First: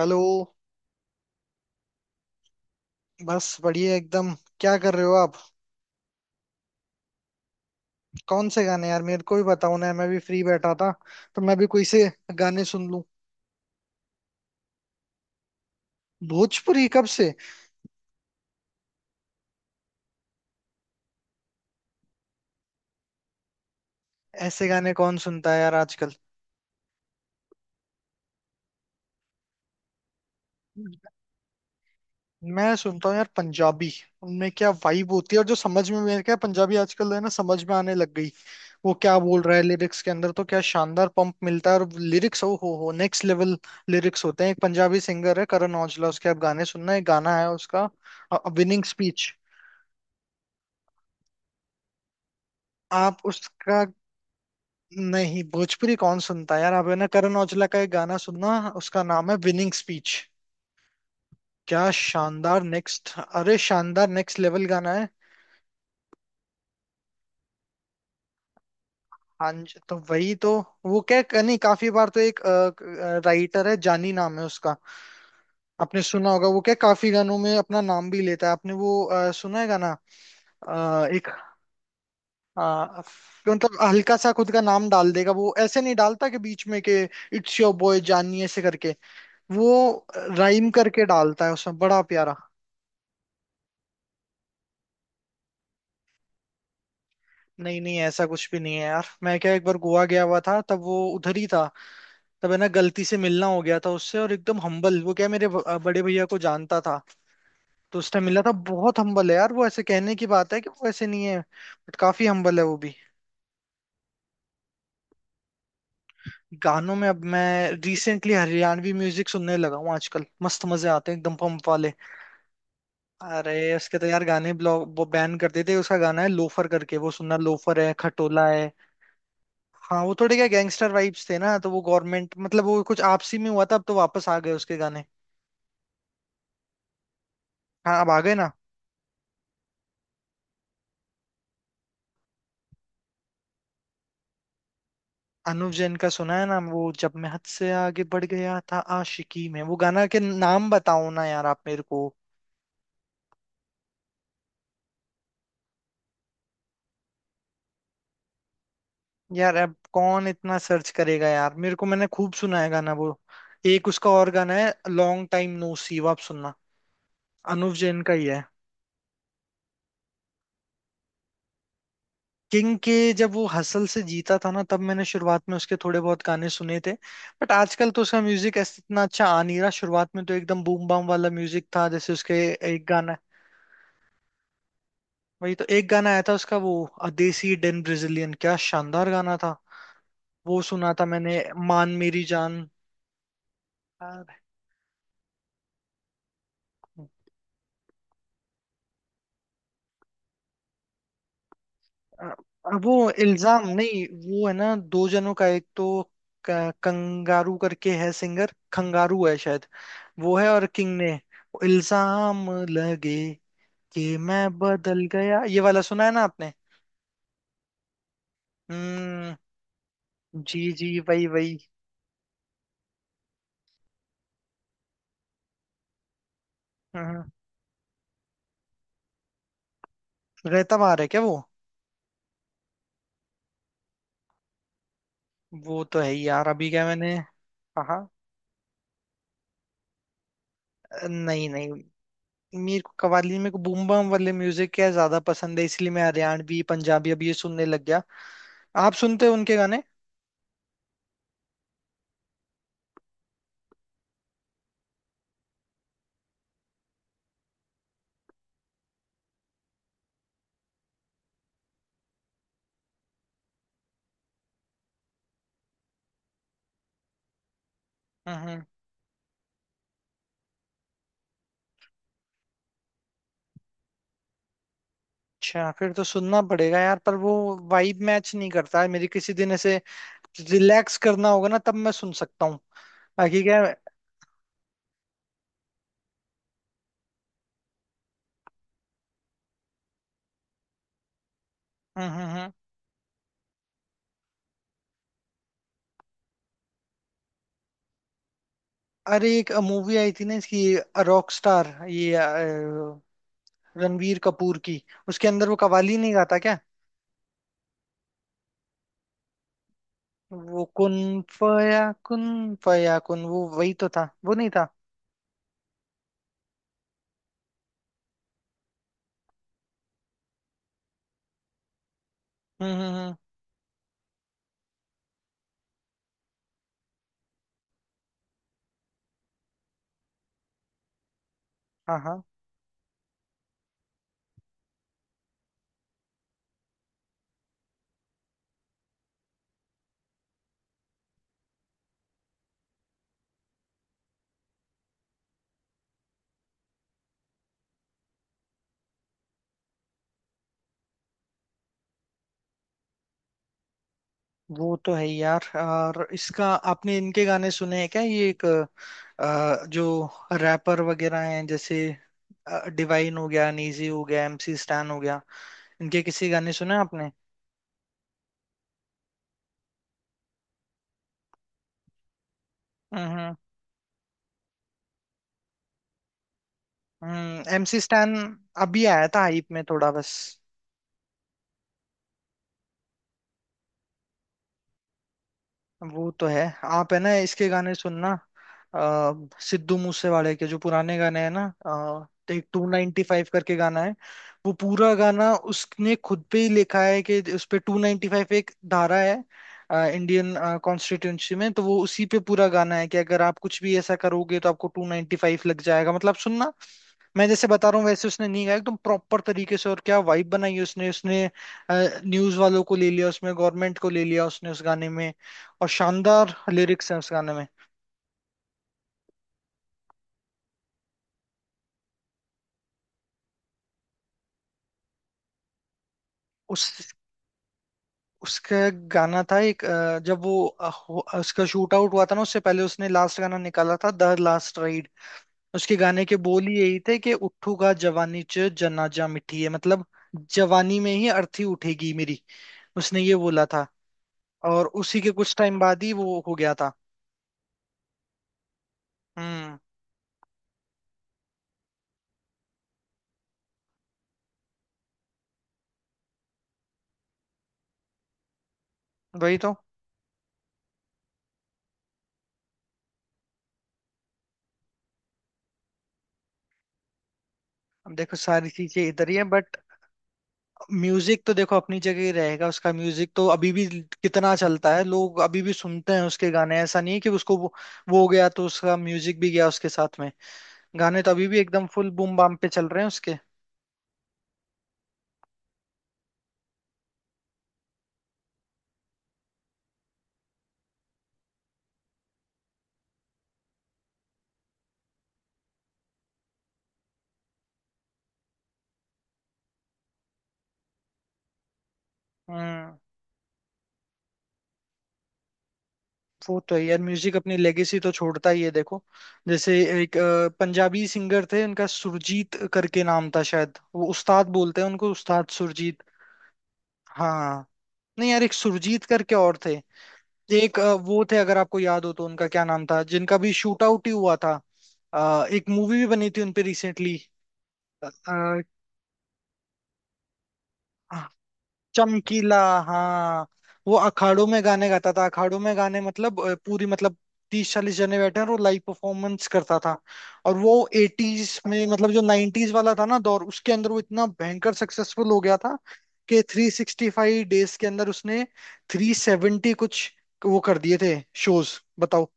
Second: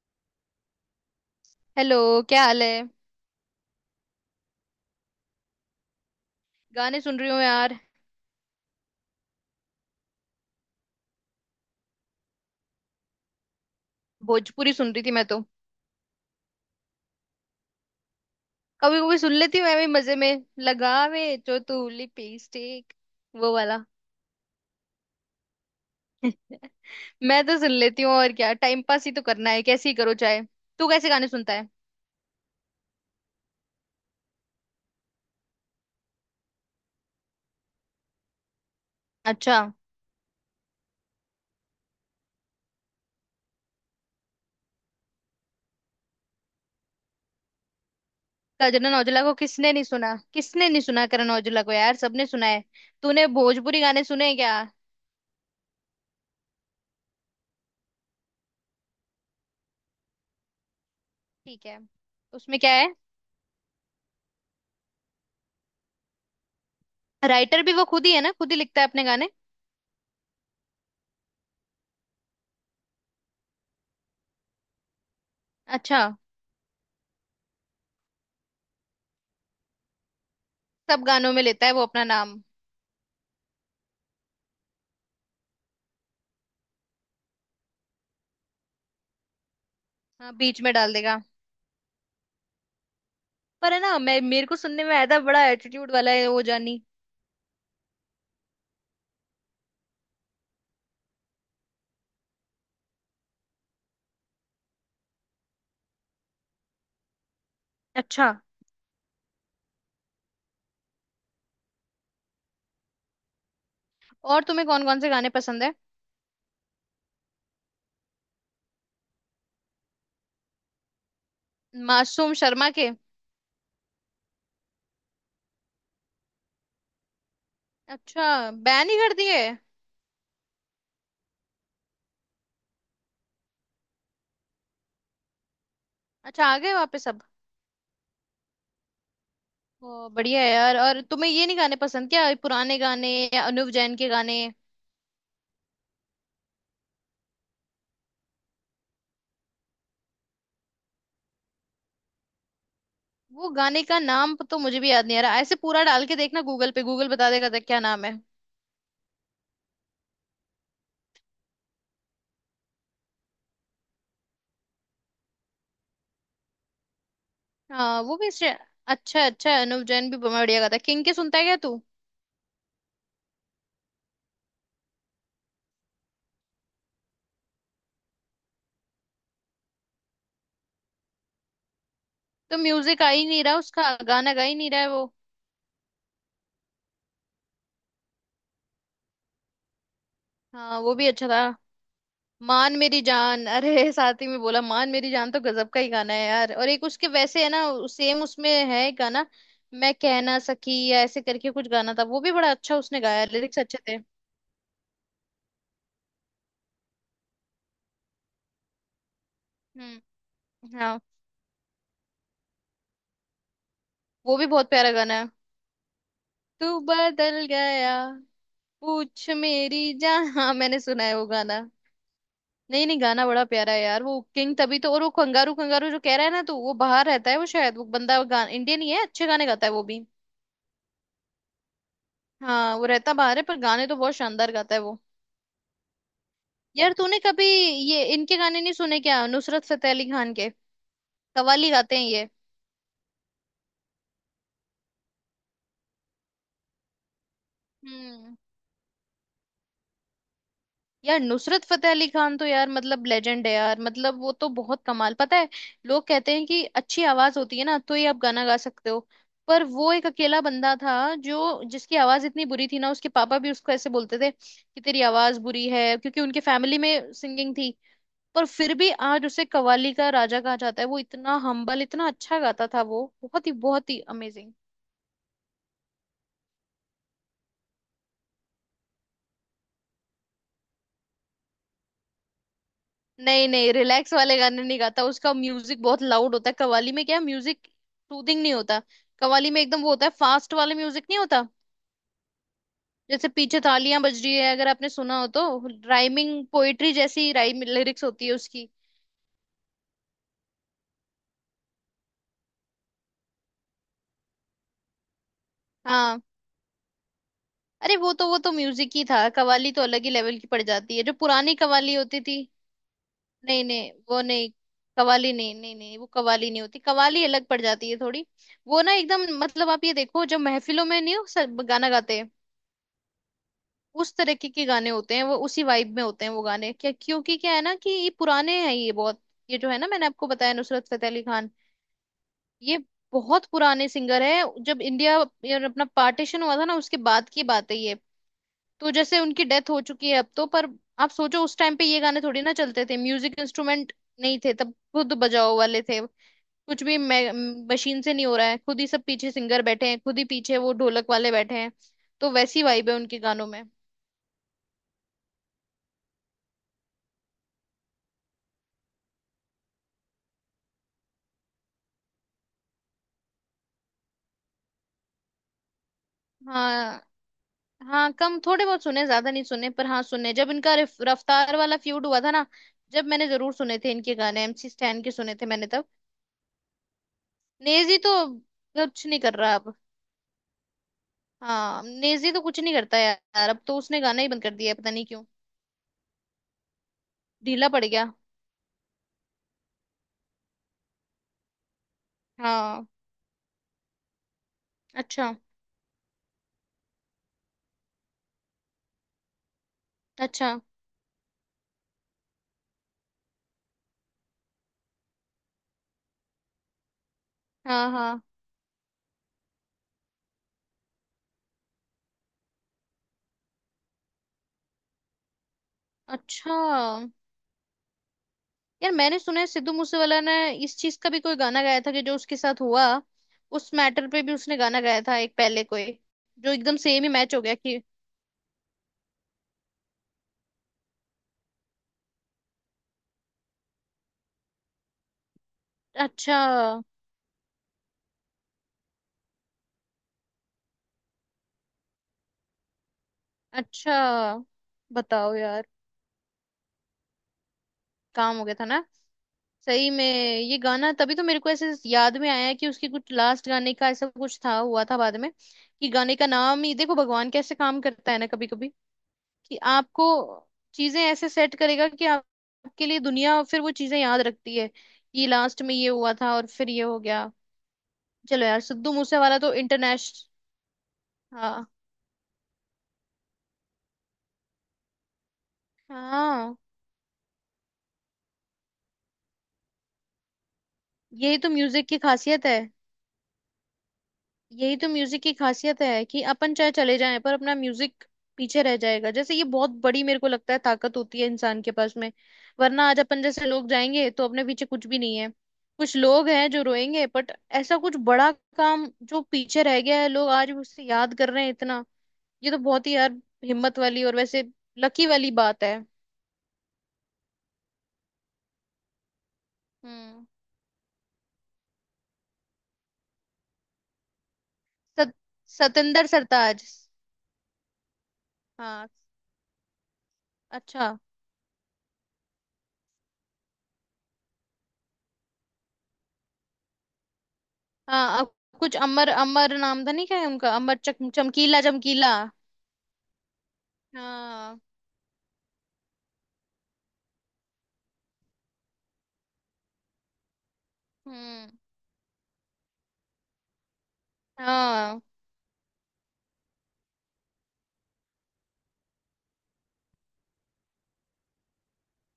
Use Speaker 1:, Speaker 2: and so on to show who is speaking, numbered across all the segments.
Speaker 1: Hello.
Speaker 2: Hello. क्या हाल है?
Speaker 1: बस बढ़िया एकदम। क्या कर रहे हो आप?
Speaker 2: गाने सुन रही हूँ यार।
Speaker 1: कौन से गाने यार, मेरे को भी बताओ ना, मैं भी फ्री बैठा था तो मैं भी कोई से गाने सुन लूं।
Speaker 2: भोजपुरी सुन रही थी मैं तो।
Speaker 1: भोजपुरी कब से?
Speaker 2: कभी कभी सुन लेती हूँ मैं भी, मजे में लगावे जो तू लिपी स्टिक, वो वाला।
Speaker 1: ऐसे गाने कौन सुनता है यार आजकल?
Speaker 2: मैं तो सुन लेती हूँ, और क्या, टाइम पास ही तो करना है, कैसे ही करो चाहे। तू कैसे गाने सुनता है?
Speaker 1: मैं सुनता हूँ यार पंजाबी। उनमें क्या वाइब होती है, और जो समझ में, मेरे क्या पंजाबी आजकल है ना समझ में आने लग गई। वो क्या बोल रहा
Speaker 2: अच्छा।
Speaker 1: है लिरिक्स के अंदर, तो क्या शानदार पंप मिलता है, और लिरिक्स ओ हो नेक्स्ट लेवल लिरिक्स होते हैं। एक पंजाबी सिंगर है करण औजला, उसके आप गाने सुनना। एक गाना है उसका, विनिंग
Speaker 2: करण औजला
Speaker 1: स्पीच।
Speaker 2: को किसने नहीं सुना, किसने नहीं सुना करण औजला को यार, सबने सुना है।
Speaker 1: आप
Speaker 2: तूने भोजपुरी
Speaker 1: उसका।
Speaker 2: गाने सुने हैं क्या?
Speaker 1: नहीं, भोजपुरी कौन सुनता है यार। आप है ना करण औजला का एक गाना सुनना, उसका नाम है विनिंग स्पीच।
Speaker 2: ठीक है।
Speaker 1: क्या
Speaker 2: उसमें
Speaker 1: शानदार
Speaker 2: क्या है?
Speaker 1: नेक्स्ट, अरे शानदार नेक्स्ट लेवल गाना है।
Speaker 2: राइटर भी वो खुद ही है ना, खुद ही लिखता है अपने गाने।
Speaker 1: हाँ जी, तो वही तो। वो क्या नहीं, काफी बार तो एक राइटर है, जानी नाम है उसका।
Speaker 2: अच्छा।
Speaker 1: आपने सुना होगा। वो क्या काफी गानों में अपना नाम भी लेता है। आपने वो सुना है गाना?
Speaker 2: सब
Speaker 1: अ, एक
Speaker 2: गानों में लेता है वो अपना नाम।
Speaker 1: अ, मतलब हल्का सा खुद का नाम डाल देगा। वो ऐसे नहीं डालता कि बीच में के इट्स योर बॉय जानी ऐसे करके। वो
Speaker 2: हाँ बीच
Speaker 1: राइम
Speaker 2: में डाल
Speaker 1: करके
Speaker 2: देगा।
Speaker 1: डालता है, उसमें बड़ा प्यारा।
Speaker 2: पर है ना, मैं, मेरे को सुनने में आया था, बड़ा एटीट्यूड वाला है वो जानी।
Speaker 1: नहीं नहीं, ऐसा कुछ भी नहीं है यार। मैं क्या एक बार गोवा गया हुआ था, तब वो उधर ही था। तब है ना गलती से मिलना हो गया था उससे, और एकदम हम्बल। वो क्या मेरे बड़े भैया को जानता था, तो उसने
Speaker 2: अच्छा।
Speaker 1: मिला था। बहुत हम्बल है यार वो। ऐसे कहने की बात है कि वो ऐसे नहीं है, बट काफी हम्बल है वो भी।
Speaker 2: और तुम्हें कौन कौन से गाने पसंद है?
Speaker 1: गानों में अब मैं रिसेंटली हरियाणवी म्यूजिक सुनने लगा हूँ आजकल, मस्त मजे आते हैं एकदम पंप वाले।
Speaker 2: मासूम शर्मा के?
Speaker 1: अरे उसके तो यार गाने ब्लॉक, वो बैन कर देते। उसका गाना है लोफर करके, वो सुनना। लोफर है,
Speaker 2: अच्छा,
Speaker 1: खटोला है।
Speaker 2: बैन ही कर दिए।
Speaker 1: हाँ वो थोड़े क्या गैंगस्टर वाइब्स थे ना, तो वो गवर्नमेंट, मतलब वो कुछ आपसी में हुआ था। अब तो वापस आ गए उसके गाने।
Speaker 2: अच्छा, आ गए वापस अब।
Speaker 1: हाँ अब आ गए ना।
Speaker 2: ओ बढ़िया है यार। और तुम्हें ये नहीं गाने पसंद क्या, पुराने गाने, या अनुव जैन के गाने?
Speaker 1: अनुव जैन का सुना है ना, वो जब मैं हद से आगे बढ़ गया था आशिकी में, वो गाना के नाम बताओ ना यार आप मेरे को।
Speaker 2: वो गाने का नाम तो मुझे भी याद नहीं आ रहा। ऐसे पूरा डाल के देखना गूगल पे, गूगल बता देगा था क्या नाम है।
Speaker 1: यार अब कौन इतना सर्च करेगा यार, मेरे को मैंने खूब सुना है गाना वो। एक उसका और गाना है लॉन्ग टाइम नो सी, वो आप सुनना, अनुव
Speaker 2: हाँ
Speaker 1: जैन का
Speaker 2: वो
Speaker 1: ही
Speaker 2: भी
Speaker 1: है।
Speaker 2: अच्छा अच्छा, अनुव जैन भी बढ़िया गाता है। किंग के सुनता है क्या तू?
Speaker 1: किंग के। जब वो हसल से जीता था ना, तब मैंने शुरुआत में उसके थोड़े बहुत गाने सुने थे। बट आजकल तो उसका म्यूजिक ऐसे इतना अच्छा आ नहीं रहा। शुरुआत में तो एकदम बूम बाम वाला म्यूजिक था जैसे उसके।
Speaker 2: तो
Speaker 1: एक
Speaker 2: म्यूजिक आ
Speaker 1: गाना,
Speaker 2: ही नहीं रहा उसका, गाना गा ही नहीं रहा है वो।
Speaker 1: वही तो एक गाना आया था उसका, वो अदेसी डेन ब्रेजिलियन, क्या शानदार गाना था। वो
Speaker 2: हाँ
Speaker 1: सुना
Speaker 2: वो
Speaker 1: था
Speaker 2: भी अच्छा
Speaker 1: मैंने।
Speaker 2: था।
Speaker 1: मान मेरी जान।
Speaker 2: मान मेरी जान। अरे साथ ही में बोला मान मेरी जान, तो गजब का ही गाना है यार। और एक उसके वैसे है ना सेम उसमें है एक गाना, मैं कह ना सकी या ऐसे करके कुछ गाना था, वो भी बड़ा अच्छा
Speaker 1: अब
Speaker 2: उसने
Speaker 1: वो
Speaker 2: गाया, लिरिक्स
Speaker 1: इल्जाम
Speaker 2: अच्छे थे।
Speaker 1: नहीं, वो है ना दो जनों का, एक तो कंगारू करके है सिंगर, खंगारू है शायद।
Speaker 2: हम्म।
Speaker 1: वो है, और किंग
Speaker 2: हाँ
Speaker 1: ने इल्जाम लगे कि
Speaker 2: वो
Speaker 1: मैं
Speaker 2: भी बहुत प्यारा
Speaker 1: बदल
Speaker 2: गाना है,
Speaker 1: गया, ये वाला सुना है ना आपने।
Speaker 2: तू बदल गया, पूछ
Speaker 1: हम्म।
Speaker 2: मेरी जान हाँ
Speaker 1: जी
Speaker 2: मैंने
Speaker 1: जी,
Speaker 2: सुना है
Speaker 1: वही
Speaker 2: वो
Speaker 1: वही।
Speaker 2: गाना। नहीं नहीं, गाना बड़ा प्यारा है यार वो, किंग तभी तो। और वो कंगारू कंगारू जो कह रहा है ना, तो वो बाहर
Speaker 1: हम्म।
Speaker 2: रहता है वो, शायद वो बंदा गान इंडियन ही है, अच्छे गाने गाता है वो भी।
Speaker 1: रहता बाहर है क्या वो?
Speaker 2: हाँ वो रहता बाहर है, पर गाने तो बहुत शानदार गाता है वो।
Speaker 1: वो तो है ही यार। अभी क्या
Speaker 2: यार
Speaker 1: मैंने
Speaker 2: तूने कभी
Speaker 1: हाँ
Speaker 2: ये
Speaker 1: हाँ।
Speaker 2: इनके गाने नहीं सुने क्या, नुसरत फतेह अली खान के?
Speaker 1: नहीं नहीं,
Speaker 2: कव्वाली गाते हैं ये।
Speaker 1: मेरे को कव्वाली, मेरे को बूम बम वाले म्यूजिक क्या ज्यादा पसंद है, इसलिए मैं हरियाणवी पंजाबी अब ये सुनने लग गया।
Speaker 2: हम्म।
Speaker 1: आप सुनते हो उनके गाने?
Speaker 2: यार नुसरत फतेह अली खान तो यार मतलब लेजेंड है यार, मतलब वो तो बहुत कमाल, पता है लोग कहते हैं कि अच्छी आवाज होती है ना तो ही आप गाना गा सकते हो। पर वो एक अकेला बंदा था जो, जिसकी आवाज इतनी बुरी थी ना, उसके पापा भी उसको ऐसे बोलते थे कि तेरी आवाज बुरी है, क्योंकि उनके फैमिली में सिंगिंग थी। पर
Speaker 1: हम्म।
Speaker 2: फिर भी आज उसे कव्वाली का राजा कहा जाता है, वो इतना हम्बल, इतना अच्छा गाता था वो, बहुत ही अमेजिंग।
Speaker 1: अच्छा, फिर तो सुनना पड़ेगा यार। पर वो वाइब मैच नहीं करता है मेरी, किसी दिन ऐसे रिलैक्स करना होगा ना तब मैं सुन सकता हूँ। बाकी
Speaker 2: नहीं
Speaker 1: क्या
Speaker 2: नहीं, रिलैक्स वाले गाने नहीं गाता, उसका म्यूजिक बहुत लाउड होता है। कव्वाली में क्या म्यूजिक सूदिंग नहीं होता, कव्वाली में एकदम वो होता है फास्ट वाला, म्यूजिक नहीं होता।
Speaker 1: हम्म, हम्म,
Speaker 2: जैसे पीछे थालियां बज रही है, अगर आपने सुना हो तो। राइमिंग पोएट्री जैसी राइम लिरिक्स होती है उसकी।
Speaker 1: अरे एक मूवी आई थी ना इसकी, रॉक स्टार, ये रणवीर कपूर की। उसके अंदर वो कवाली नहीं
Speaker 2: हाँ।
Speaker 1: गाता क्या?
Speaker 2: अरे वो तो म्यूजिक ही था, कव्वाली तो अलग ही लेवल की पड़
Speaker 1: वो कुन
Speaker 2: जाती है, जो पुरानी
Speaker 1: फया
Speaker 2: कव्वाली होती
Speaker 1: कुन,
Speaker 2: थी।
Speaker 1: फया कुन, वो
Speaker 2: नहीं
Speaker 1: वही तो
Speaker 2: नहीं
Speaker 1: था,
Speaker 2: वो
Speaker 1: वो नहीं
Speaker 2: नहीं,
Speaker 1: था?
Speaker 2: कव्वाली नहीं, नहीं नहीं वो कव्वाली नहीं होती, कव्वाली अलग पड़ जाती है थोड़ी। वो ना एकदम मतलब, आप ये देखो जो महफिलों में नहीं हो, सब गाना गाते,
Speaker 1: हम्म, हम्म,
Speaker 2: उस तरीके के गाने होते हैं वो, उसी वाइब में होते हैं वो गाने, क्या, क्योंकि क्या है ना, कि ये पुराने हैं ये बहुत। ये जो है ना, मैंने आपको बताया, नुसरत फतेह अली खान
Speaker 1: हाँ हाँ।
Speaker 2: ये बहुत पुराने सिंगर है। जब इंडिया, ये अपना पार्टीशन हुआ था ना, उसके बाद की बात है ये। तो जैसे उनकी डेथ हो चुकी है अब तो, पर आप सोचो उस टाइम पे ये गाने थोड़ी ना चलते थे, म्यूजिक इंस्ट्रूमेंट नहीं थे तब, खुद बजाओ वाले थे कुछ भी, मशीन से नहीं हो रहा है, खुद ही सब पीछे सिंगर बैठे हैं, खुद ही पीछे वो ढोलक वाले बैठे हैं। तो वैसी वाइब है उनके गानों में।
Speaker 1: वो तो है ही यार। और इसका आपने इनके गाने सुने हैं क्या, ये एक जो रैपर वगैरह हैं, जैसे डिवाइन हो गया, नीजी हो गया, एमसी स्टैन हो गया, इनके किसी गाने सुने
Speaker 2: हाँ
Speaker 1: आपने?
Speaker 2: हाँ कम, थोड़े बहुत सुने, ज्यादा नहीं सुने, पर हाँ सुने, जब इनका रफ्तार वाला फ्यूड हुआ था ना, जब, मैंने
Speaker 1: हम्म।
Speaker 2: जरूर सुने थे इनके गाने, एमसी स्टैन के सुने थे मैंने तब।
Speaker 1: हम्म। एमसी
Speaker 2: नेजी
Speaker 1: स्टैन
Speaker 2: तो
Speaker 1: अभी
Speaker 2: कुछ
Speaker 1: आया था
Speaker 2: नहीं कर
Speaker 1: हाइप
Speaker 2: रहा
Speaker 1: में
Speaker 2: अब।
Speaker 1: थोड़ा बस।
Speaker 2: हाँ नेजी तो कुछ नहीं करता यार अब तो, उसने गाना ही बंद कर दिया है, पता नहीं क्यों।
Speaker 1: वो तो है। आप है ना इसके
Speaker 2: ढीला
Speaker 1: गाने
Speaker 2: पड़
Speaker 1: सुनना,
Speaker 2: गया।
Speaker 1: आ, सिद्धू मूसेवाले के जो पुराने गाने हैं ना, एक टू
Speaker 2: हाँ।
Speaker 1: नाइनटी फाइव करके गाना है। वो पूरा
Speaker 2: अच्छा।
Speaker 1: गाना उसने खुद पे ही लिखा है, कि उस पे 295 एक धारा है इंडियन
Speaker 2: अच्छा।
Speaker 1: कॉन्स्टिट्यूंसी में। तो वो उसी पे पूरा गाना है कि अगर आप कुछ भी ऐसा करोगे तो आपको 295 लग जाएगा मतलब, सुनना। मैं जैसे बता रहा हूँ
Speaker 2: हाँ।
Speaker 1: वैसे
Speaker 2: हाँ।
Speaker 1: उसने नहीं गाया, एकदम प्रॉपर तरीके से, और क्या वाइब बनाई है उसने उसने न्यूज वालों को ले लिया, उसमें गवर्नमेंट को ले लिया उसने उस गाने में। और शानदार
Speaker 2: अच्छा।
Speaker 1: लिरिक्स हैं उस गाने में।
Speaker 2: यार मैंने सुना है सिद्धू मूसेवाला ने इस चीज का भी कोई गाना गाया था, कि जो उसके साथ हुआ, उस मैटर पे भी उसने गाना गाया था एक पहले, कोई जो
Speaker 1: उस
Speaker 2: एकदम सेम ही मैच हो गया कि।
Speaker 1: उसका गाना था एक, जब वो उसका शूट आउट हुआ था ना, उससे पहले उसने लास्ट गाना निकाला था, द लास्ट राइड। उसके गाने के
Speaker 2: अच्छा।
Speaker 1: बोल ही यही थे कि उठूगा जवानी च जनाजा मिठी है, मतलब जवानी में ही अर्थी उठेगी मेरी। उसने ये बोला था।
Speaker 2: अच्छा।
Speaker 1: और उसी के
Speaker 2: बताओ
Speaker 1: कुछ टाइम
Speaker 2: यार,
Speaker 1: बाद ही वो हो गया था।
Speaker 2: काम हो गया था ना।
Speaker 1: हम्म।
Speaker 2: सही में ये गाना, तभी तो मेरे को ऐसे याद में आया कि उसके कुछ लास्ट गाने का ऐसा कुछ था, हुआ था बाद में, कि गाने का नाम ही। देखो भगवान कैसे काम करता है ना, कभी कभी
Speaker 1: वही तो।
Speaker 2: कि आपको चीजें ऐसे सेट करेगा कि आपके लिए दुनिया फिर वो चीजें याद रखती है, कि लास्ट में ये हुआ था और फिर ये हो गया।
Speaker 1: अब देखो
Speaker 2: चलो
Speaker 1: सारी
Speaker 2: यार
Speaker 1: चीजें
Speaker 2: सिद्धू
Speaker 1: इधर ही है,
Speaker 2: मूसेवाला तो
Speaker 1: बट
Speaker 2: इंटरनेशनल।
Speaker 1: म्यूजिक तो देखो
Speaker 2: हाँ।
Speaker 1: अपनी जगह ही रहेगा। उसका म्यूजिक तो अभी भी कितना चलता है, लोग अभी भी सुनते हैं उसके
Speaker 2: हाँ।
Speaker 1: गाने। ऐसा नहीं है कि उसको वो हो गया तो उसका म्यूजिक भी गया उसके साथ में। गाने तो अभी
Speaker 2: यही
Speaker 1: भी
Speaker 2: तो
Speaker 1: एकदम
Speaker 2: म्यूजिक
Speaker 1: फुल
Speaker 2: की
Speaker 1: बूम बाम
Speaker 2: खासियत
Speaker 1: पे
Speaker 2: है।
Speaker 1: चल रहे हैं उसके।
Speaker 2: यही तो म्यूजिक की खासियत है कि अपन चाहे चले जाएं, पर अपना म्यूजिक पीछे रह जाएगा। जैसे ये बहुत बड़ी मेरे को लगता है ताकत होती है इंसान के पास में, वरना आज अपन जैसे लोग जाएंगे तो अपने पीछे कुछ भी नहीं है। कुछ लोग हैं जो रोएंगे बट, ऐसा कुछ बड़ा काम जो पीछे रह गया है, लोग आज भी उससे याद कर रहे हैं, इतना। ये तो
Speaker 1: हम्म।
Speaker 2: बहुत ही यार हिम्मत वाली और वैसे लकी वाली बात है।
Speaker 1: वो तो है यार, म्यूजिक अपनी लेगेसी तो छोड़ता ही है। देखो जैसे एक
Speaker 2: हम्म।
Speaker 1: पंजाबी सिंगर थे, उनका सुरजीत करके नाम था शायद। वो उस्ताद बोलते हैं उनको,
Speaker 2: सत,
Speaker 1: उस्ताद सुरजीत।
Speaker 2: सतेंद्र सरताज।
Speaker 1: हाँ। नहीं यार, एक सुरजीत
Speaker 2: हाँ।
Speaker 1: करके और थे। एक
Speaker 2: अच्छा।
Speaker 1: वो थे, अगर आपको याद हो तो, उनका क्या नाम था, जिनका भी शूट आउट ही हुआ था, एक मूवी भी बनी थी उनपे रिसेंटली।
Speaker 2: हाँ। अब कुछ अमर, अमर नाम था नहीं, क्या है उनका, अमर चमकीला, चमकीला।
Speaker 1: चमकीला। हाँ वो अखाड़ों में
Speaker 2: हाँ।
Speaker 1: गाने गाता था। अखाड़ों में गाने मतलब पूरी मतलब 30-40 जने बैठे हैं, और वो लाइव परफॉर्मेंस करता था। और वो एटीज
Speaker 2: हम्म।
Speaker 1: में, मतलब जो नाइन्टीज वाला था ना दौर, उसके अंदर वो इतना भयंकर
Speaker 2: हाँ।
Speaker 1: सक्सेसफुल हो गया था कि 365 days के अंदर उसने 370 कुछ वो कर दिए थे शोज, बताओ।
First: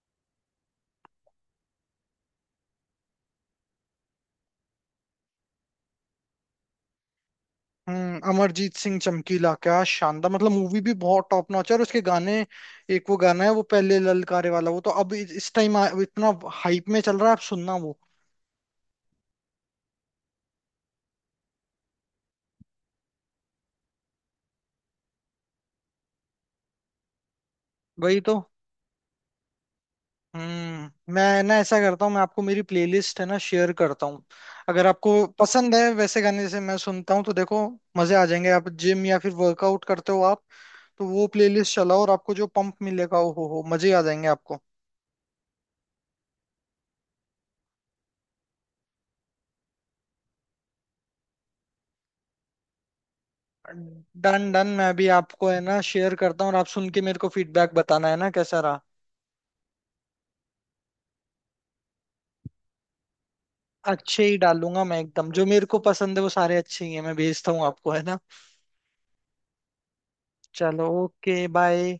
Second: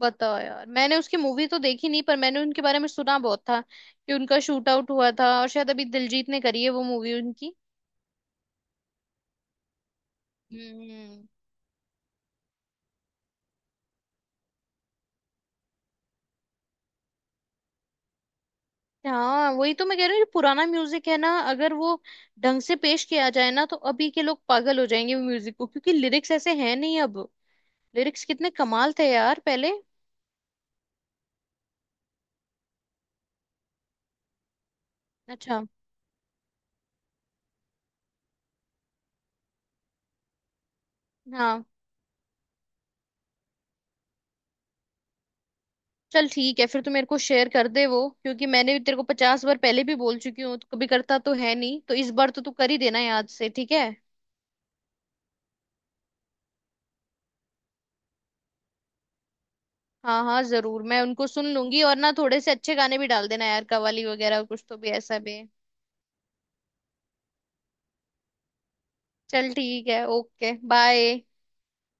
Speaker 2: बताओ यार, मैंने उसकी मूवी तो देखी नहीं, पर मैंने उनके बारे में सुना बहुत था, कि उनका शूट आउट हुआ था, और शायद अभी दिलजीत ने करी है वो मूवी उनकी।
Speaker 1: हम्म। अमरजीत सिंह चमकीला, क्या शानदार, मतलब मूवी भी बहुत
Speaker 2: हम्म।
Speaker 1: टॉप नॉच है, और उसके गाने। एक वो गाना है, वो पहले ललकारे वाला, वो तो अब इस टाइम इतना हाइप में चल रहा है, आप सुनना वो।
Speaker 2: हाँ वही तो मैं कह रही हूँ, जो पुराना म्यूजिक है ना, अगर वो ढंग से पेश किया जाए ना, तो अभी के लोग पागल हो जाएंगे वो म्यूजिक को, क्योंकि लिरिक्स ऐसे हैं नहीं अब।
Speaker 1: वही
Speaker 2: लिरिक्स
Speaker 1: तो।
Speaker 2: कितने कमाल थे यार पहले।
Speaker 1: हम्म। मैं ना ऐसा करता हूँ, मैं आपको मेरी प्लेलिस्ट है ना शेयर करता हूँ। अगर आपको
Speaker 2: अच्छा।
Speaker 1: पसंद है वैसे गाने जैसे मैं सुनता हूँ, तो देखो मजे आ जाएंगे। आप जिम या फिर वर्कआउट करते हो आप, तो वो
Speaker 2: हाँ।
Speaker 1: प्लेलिस्ट चलाओ और आपको जो पंप मिलेगा, ओ हो मजे आ जाएंगे आपको।
Speaker 2: चल ठीक है, फिर तू मेरे को शेयर कर दे वो, क्योंकि मैंने भी तेरे को 50 बार पहले भी बोल चुकी हूँ, तो कभी करता तो है नहीं, तो इस बार तो तू कर ही देना याद से, ठीक है?
Speaker 1: डन डन, मैं अभी आपको है ना शेयर करता हूँ, और आप सुन के मेरे को फीडबैक बताना है ना कैसा रहा।
Speaker 2: हाँ हाँ जरूर मैं उनको सुन लूंगी, और ना थोड़े से अच्छे गाने भी डाल देना यार, कवाली
Speaker 1: अच्छे ही
Speaker 2: वगैरह कुछ तो
Speaker 1: डालूंगा
Speaker 2: भी
Speaker 1: मैं,
Speaker 2: ऐसा
Speaker 1: एकदम
Speaker 2: भी।
Speaker 1: जो मेरे को पसंद है वो सारे अच्छे ही हैं। मैं भेजता हूँ आपको है ना।
Speaker 2: चल ठीक है, ओके
Speaker 1: चलो,
Speaker 2: बाय।
Speaker 1: Okay bye.